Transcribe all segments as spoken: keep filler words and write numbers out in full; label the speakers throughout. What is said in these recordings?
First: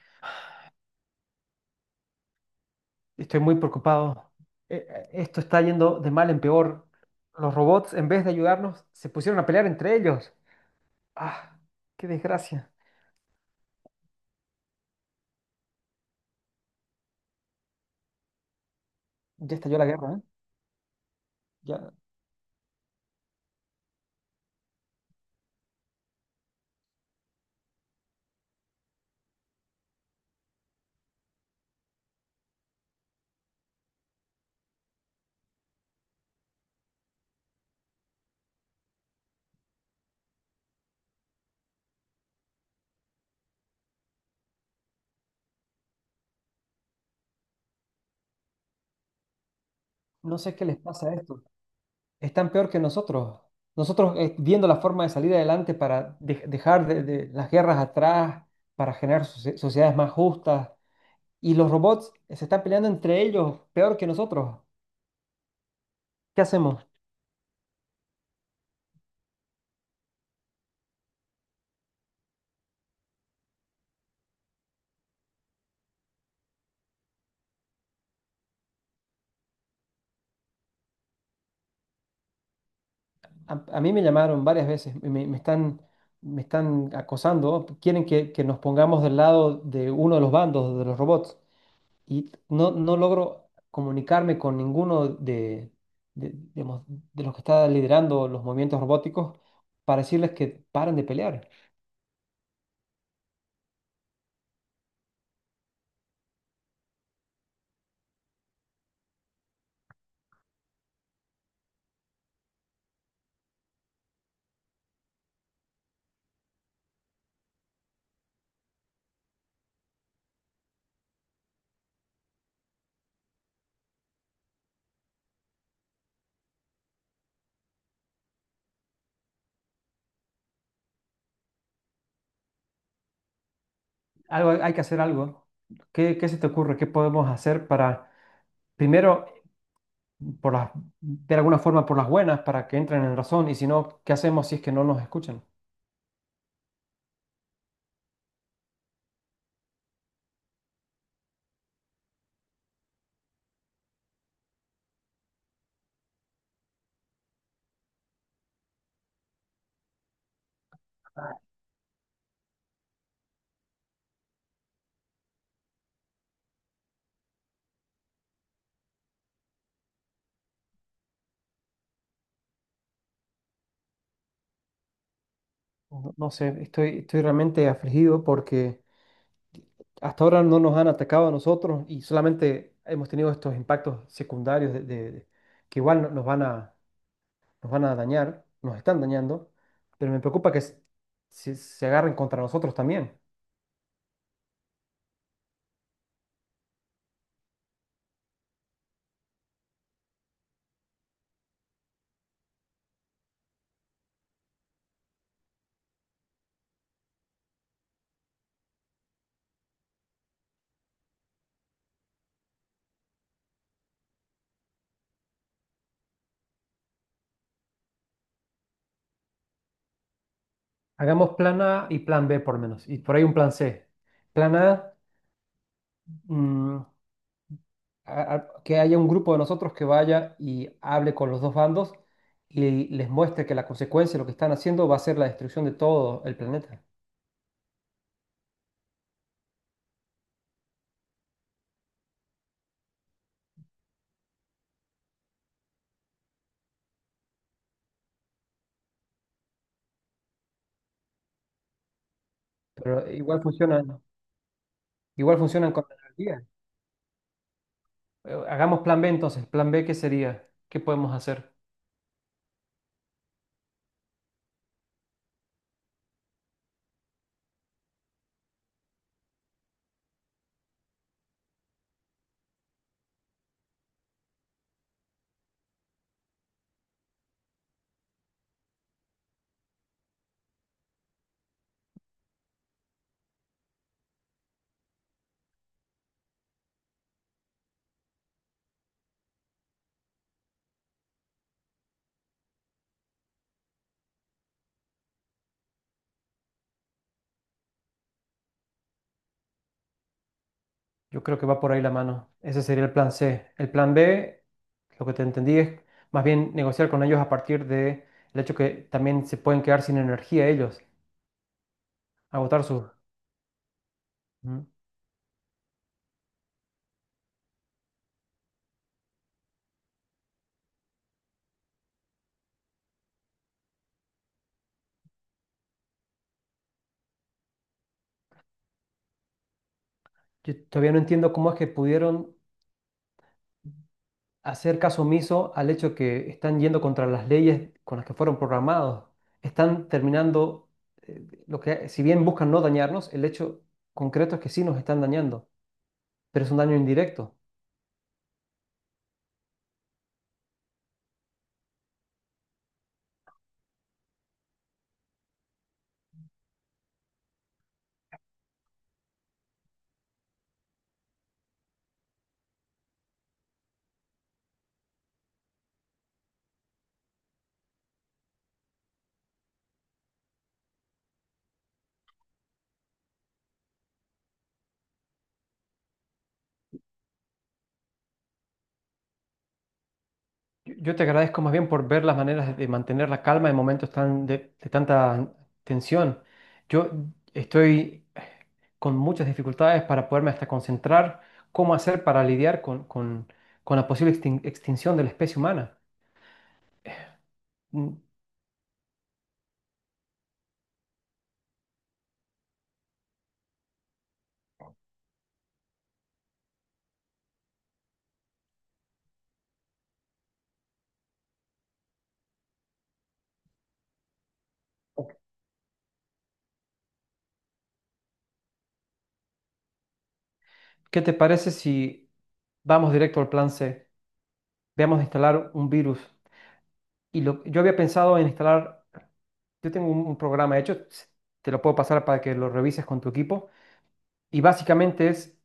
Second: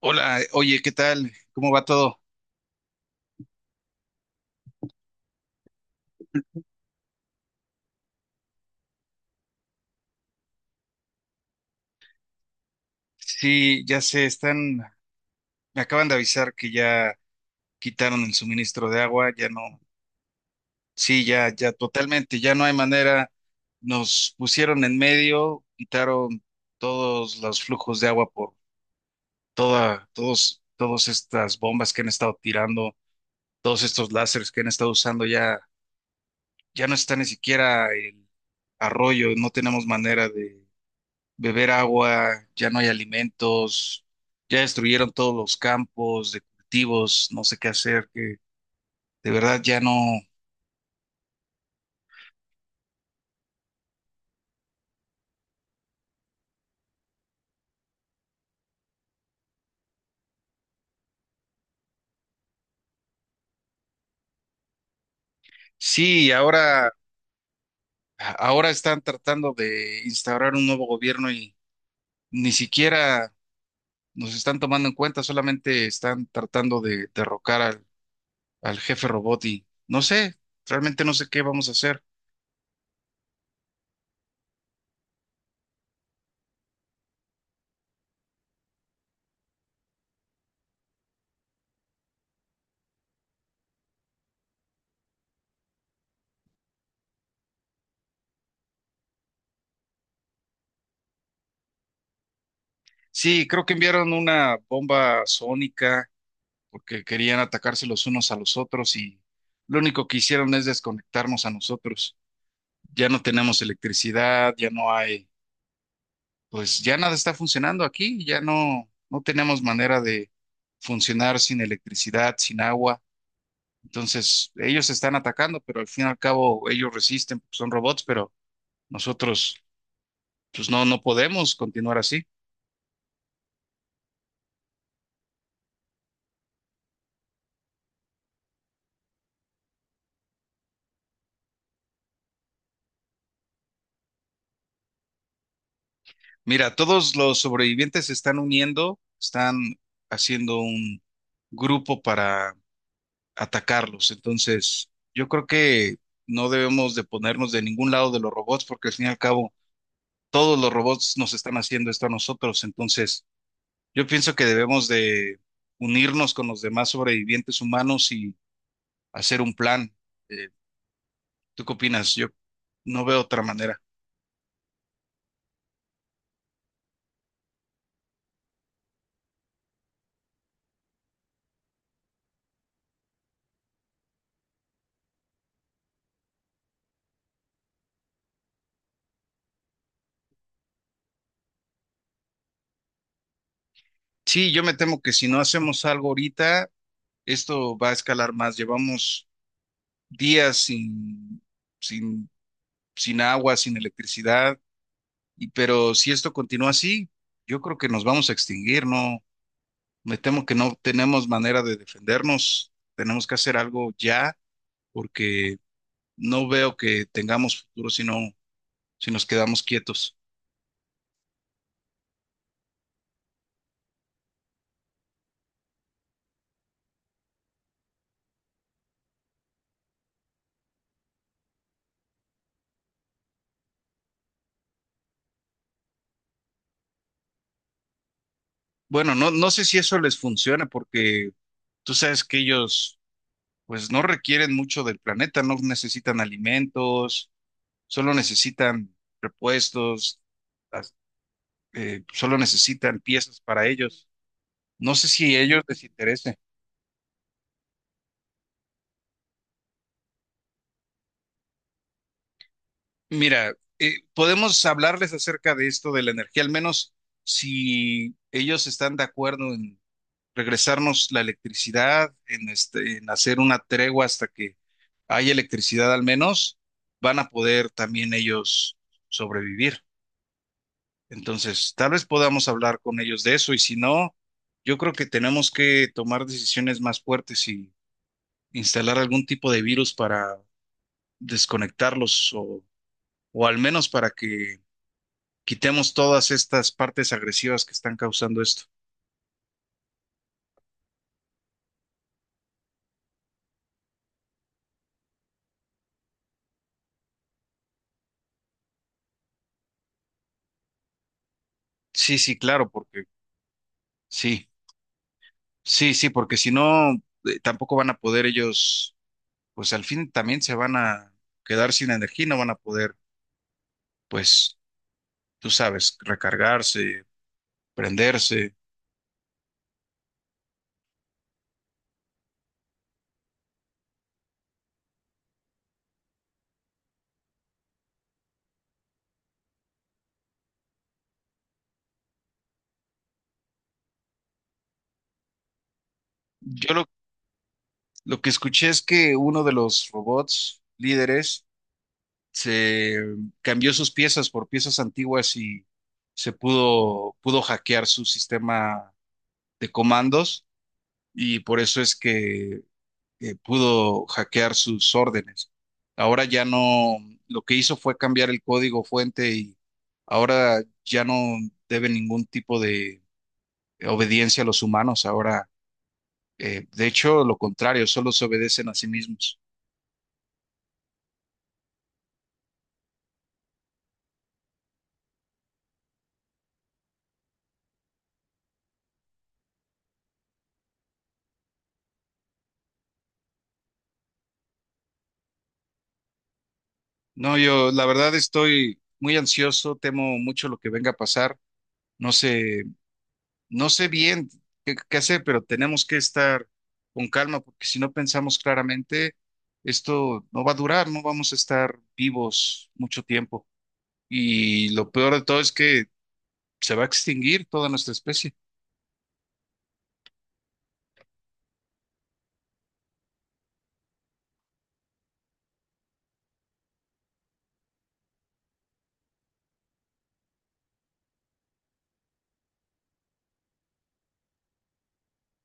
Speaker 1: Hola, oye, ¿qué tal? ¿Cómo va todo?
Speaker 2: Estoy muy preocupado. Eh, eh, Esto está yendo de mal en peor. Los robots, en vez de ayudarnos, se pusieron a pelear entre ellos. ¡Ah! ¡Qué desgracia!
Speaker 1: Sí, ya se están, me acaban de avisar que ya quitaron el suministro de agua, ya
Speaker 2: Ya estalló
Speaker 1: no,
Speaker 2: la guerra, ¿eh?
Speaker 1: sí, ya, ya
Speaker 2: Ya
Speaker 1: totalmente, ya no hay manera, nos pusieron en medio, quitaron todos los flujos de agua por toda, todos, todas estas bombas que han estado tirando, todos estos láseres que han estado usando, ya, ya no está ni siquiera el arroyo, no tenemos manera beber agua, ya no hay alimentos, ya destruyeron todos los campos de cultivos, no sé qué hacer, que de verdad ya no.
Speaker 2: no sé qué les pasa a esto. Están peor que nosotros. Nosotros eh, viendo la forma de salir adelante para de- dejar de, de las guerras atrás, para generar socie- sociedades más justas. Y los robots se están peleando entre ellos, peor que nosotros.
Speaker 1: Sí,
Speaker 2: ¿Qué hacemos?
Speaker 1: ahora, ahora están tratando de instaurar un nuevo gobierno y ni siquiera nos están tomando en cuenta, solamente están tratando de derrocar al, al jefe robot y no sé, realmente no sé qué vamos a hacer.
Speaker 2: A, a mí me llamaron varias veces, me, me están, me están acosando, quieren que, que nos pongamos del lado de uno de los bandos, de los robots, y no, no logro comunicarme con ninguno de, de, digamos, de los que está liderando los movimientos robóticos para decirles que paren de pelear.
Speaker 1: Sí, creo que enviaron una bomba sónica porque querían atacarse los unos a los otros y lo único que hicieron es desconectarnos a nosotros. Ya no tenemos electricidad, ya no hay, pues ya nada está funcionando aquí, ya no, no tenemos manera de funcionar sin electricidad, sin agua. Entonces, ellos se están atacando, pero al fin y al cabo ellos resisten, porque son robots, pero nosotros, pues no, no podemos continuar así.
Speaker 2: Algo, hay hay que hacer algo. ¿Qué, qué se te ocurre? ¿Qué podemos hacer para, primero, por las, de alguna forma por las buenas, para que entren en razón, y si no, ¿qué hacemos si es que no nos escuchan?
Speaker 1: Mira, todos los sobrevivientes se están uniendo, están haciendo un grupo para atacarlos. Entonces, yo creo que no debemos de ponernos de ningún lado de los robots porque al fin y al cabo todos los robots nos están haciendo esto a nosotros. Entonces, yo pienso que debemos de unirnos con los demás sobrevivientes humanos y hacer un plan. Eh, ¿Tú qué opinas? Yo no veo otra manera.
Speaker 2: No no sé, estoy, estoy realmente afligido porque hasta ahora no nos han atacado a nosotros y solamente hemos tenido estos impactos secundarios de, de- de- que igual no- nos van a, nos van a dañar, nos están dañando, pero me preocupa que s- se, se agarren contra nosotros también.
Speaker 1: Sí, yo me temo que si no hacemos algo ahorita, esto va a escalar más. Llevamos días sin, sin, sin agua, sin electricidad. Y- Pero si esto continúa así, yo creo que nos vamos a extinguir, ¿no? Me temo que no tenemos manera de defendernos. Tenemos que hacer algo ya porque no veo que tengamos futuro si no, si nos quedamos quietos.
Speaker 2: Hagamos plan A y plan B por lo menos, y por ahí un plan C. Plan A, mm, a- a- que haya un grupo de nosotros que vaya y hable con los dos bandos y les muestre que la consecuencia de lo que están haciendo va a ser la destrucción de todo el planeta.
Speaker 1: Bueno, no, no sé si eso les funciona porque tú sabes que ellos pues no requieren mucho del planeta, no necesitan alimentos, solo necesitan repuestos, as- eh, solo necesitan
Speaker 2: Pero igual
Speaker 1: piezas para
Speaker 2: funcionan,
Speaker 1: ellos. No sé si
Speaker 2: igual
Speaker 1: a ellos
Speaker 2: funcionan
Speaker 1: les
Speaker 2: con la
Speaker 1: interese.
Speaker 2: energía. Eh, Hagamos plan B entonces. Plan B, ¿qué sería? ¿Qué podemos hacer?
Speaker 1: Mira, eh, podemos hablarles acerca de esto de la energía, al menos si ellos están de acuerdo en regresarnos la electricidad, en, este, en hacer una tregua hasta que haya electricidad al menos, van a poder también ellos sobrevivir. Entonces, tal vez podamos hablar con ellos de eso y si no, yo creo que tenemos que tomar decisiones más fuertes y instalar algún tipo de virus para desconectarlos o, o al menos para que quitemos todas estas partes agresivas que están causando esto.
Speaker 2: Yo creo que va por ahí la mano. Ese sería el plan C. El plan B, lo que te entendí es más bien negociar con ellos a partir de el hecho que también se pueden quedar sin energía ellos,
Speaker 1: Sí, sí,
Speaker 2: agotar
Speaker 1: claro,
Speaker 2: sus.
Speaker 1: porque sí,
Speaker 2: Ujú.
Speaker 1: sí, sí, porque si no, eh, tampoco van a poder ellos, pues al fin también se van a quedar sin energía, y no van a poder, pues, tú sabes, recargarse, prenderse.
Speaker 2: Yo todavía no entiendo cómo es que pudieron hacer caso omiso al hecho que están yendo contra las leyes con las que fueron programados. Están terminando, eh, lo que, si bien buscan no dañarnos, el hecho concreto es que sí nos están dañando, pero es un
Speaker 1: Yo
Speaker 2: daño
Speaker 1: lo,
Speaker 2: indirecto.
Speaker 1: lo que escuché es que uno de los robots líderes se cambió sus piezas por piezas antiguas y se pudo, pudo hackear su sistema de comandos y por eso es que eh, pudo hackear sus órdenes. Ahora ya no, lo que hizo fue cambiar el código fuente y ahora ya no debe ningún tipo de obediencia a los humanos. Ahora, eh, de hecho, lo contrario, solo se obedecen a sí mismos.
Speaker 2: Yo yo te agradezco más bien por ver las maneras de mantener la calma en momentos tan de, de tanta tensión. Yo estoy con muchas dificultades para poderme hasta concentrar cómo hacer para lidiar con, con- con la posible extin- extinción de la especie humana.
Speaker 1: No, yo la
Speaker 2: Mm,
Speaker 1: verdad estoy muy ansioso, temo mucho lo que venga a pasar. No sé No sé bien qué, qué hacer, pero tenemos que estar con calma porque si no pensamos claramente, esto no va a durar, no vamos a estar vivos mucho tiempo. Y lo peor de todo es que se va a extinguir toda nuestra especie.
Speaker 2: ¿Qué te parece si vamos directo al plan C? Veamos de instalar un virus. Y lo, yo había pensado en instalar, yo tengo un, un programa hecho, te lo puedo pasar para que lo revises con tu equipo. Y básicamente es,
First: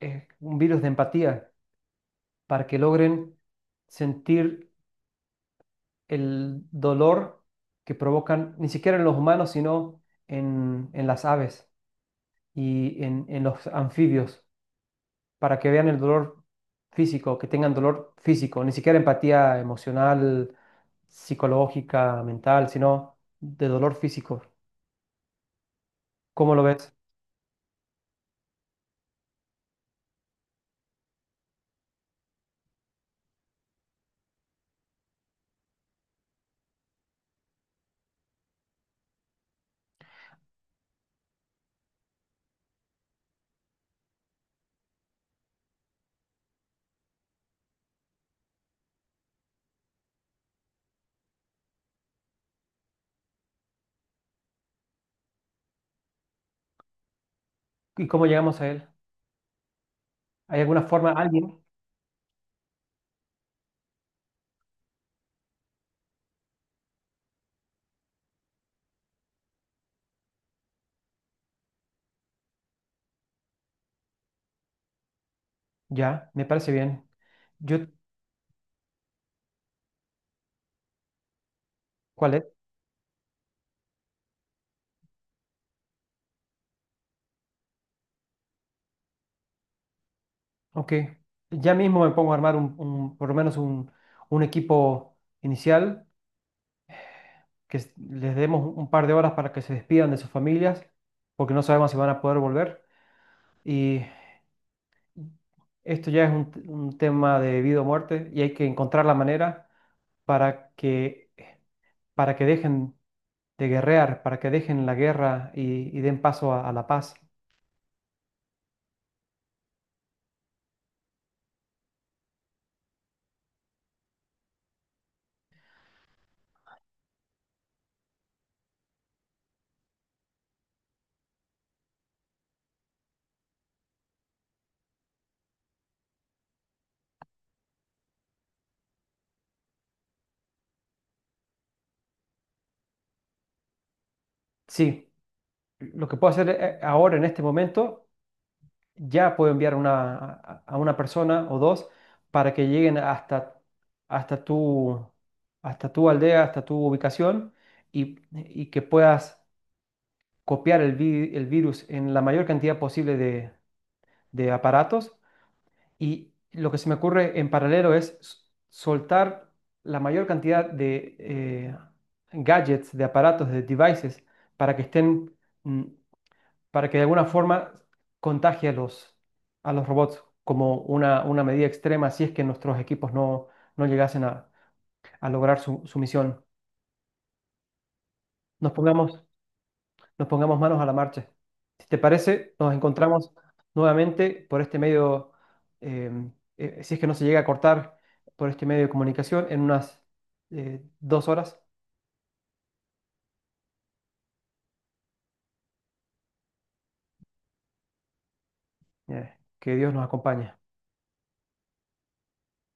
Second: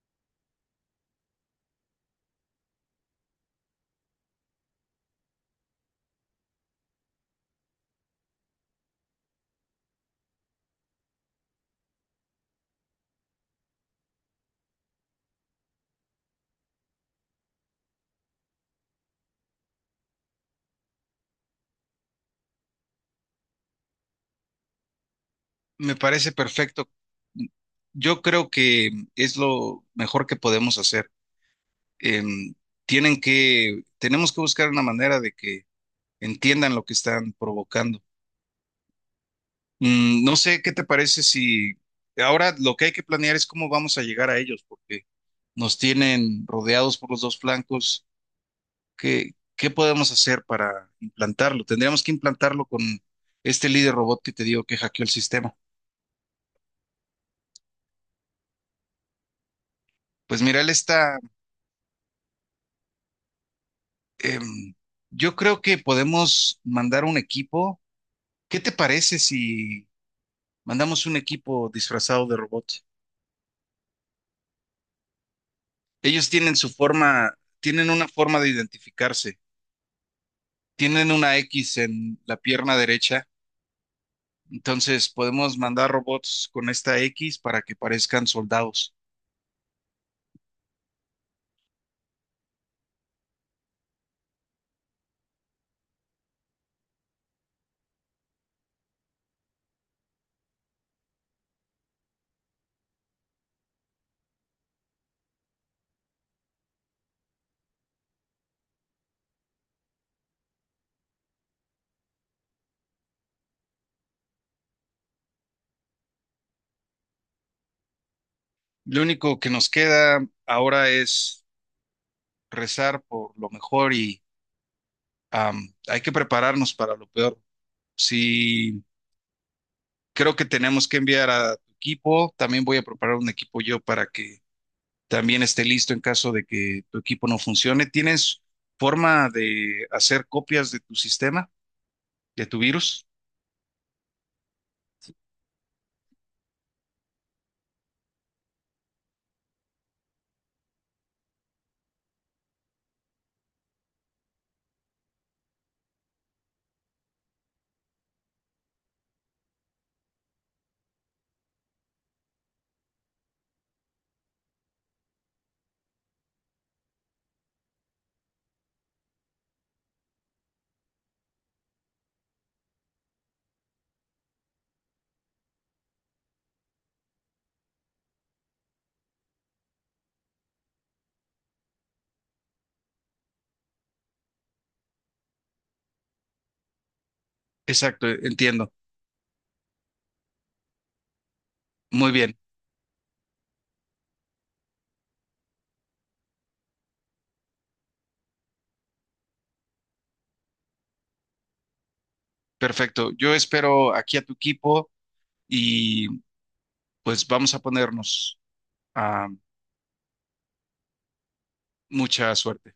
Speaker 2: eh, un virus de empatía para que logren sentir el dolor que provocan, ni siquiera en los humanos, sino en, en las aves y en, en los anfibios, para que vean el dolor físico, que tengan dolor físico, ni siquiera empatía emocional, psicológica, mental, sino de dolor físico.
Speaker 1: Me parece
Speaker 2: ¿Cómo lo
Speaker 1: perfecto.
Speaker 2: ves?
Speaker 1: Yo creo que es lo mejor que podemos hacer. Em, tienen que, tenemos que buscar una manera de que entiendan lo que están provocando. Mm, no sé qué te parece si ahora lo que hay que planear es cómo vamos a llegar a ellos, porque nos tienen rodeados por los dos flancos. ¿Qué, qué podemos hacer para implantarlo? Tendríamos que implantarlo con este líder robot que te digo que hackeó el sistema.
Speaker 2: ¿Y cómo llegamos a él?
Speaker 1: Pues mira,
Speaker 2: ¿Hay
Speaker 1: él
Speaker 2: alguna forma,
Speaker 1: está...
Speaker 2: alguien?
Speaker 1: em, yo creo que podemos mandar un equipo. ¿Qué te parece si mandamos un equipo disfrazado de robot? Ellos
Speaker 2: Ya, me
Speaker 1: tienen su
Speaker 2: parece bien.
Speaker 1: forma,
Speaker 2: Yo,
Speaker 1: tienen una forma de identificarse. Tienen una X en
Speaker 2: ¿cuál
Speaker 1: la
Speaker 2: es?
Speaker 1: pierna derecha, entonces podemos mandar robots con esta X para que parezcan soldados.
Speaker 2: Ok. Ya mismo me pongo a armar un, un- por lo menos un, un equipo inicial, que s- les demos un par de horas para que se despidan de sus familias, porque no sabemos si van a poder volver. Y esto ya es un, un tema de vida o muerte y hay que encontrar la manera para que, para que dejen de guerrear, para que dejen la guerra y, y den paso a, a la paz.
Speaker 1: Lo único que nos queda ahora es rezar por lo mejor y, am, hay que prepararnos para lo peor. Si creo que tenemos que enviar a tu equipo. También voy a preparar un equipo yo para que también esté listo en caso de que tu equipo no funcione. ¿Tienes forma de hacer copias de tu sistema, de tu virus?
Speaker 2: Sí, lo que puedo hacer eh, ahora en este momento, ya puedo enviar una, a a una persona o dos para que lleguen hasta, hasta tu, hasta tu aldea, hasta tu ubicación y, y que puedas copiar el, vi- el virus en la mayor cantidad posible de de aparatos. Y lo que se me ocurre en paralelo es s- soltar la mayor cantidad de eh, gadgets, de aparatos, de devices, para que estén, mm, para que de alguna forma contagie a los, a los robots como una, una medida extrema si es que nuestros equipos no, no llegasen a, a lograr su, su misión.
Speaker 1: Exacto, entiendo.
Speaker 2: Nos pongamos nos pongamos manos a la marcha. Si te
Speaker 1: Muy bien.
Speaker 2: parece, nos encontramos nuevamente por este medio, eh, eh, si es que no se llega a cortar por este medio de comunicación, en unas eh, dos horas.
Speaker 1: Perfecto. Yo espero aquí a tu equipo y pues vamos a ponernos a
Speaker 2: Eh, que Dios nos acompañe.
Speaker 1: mucha suerte.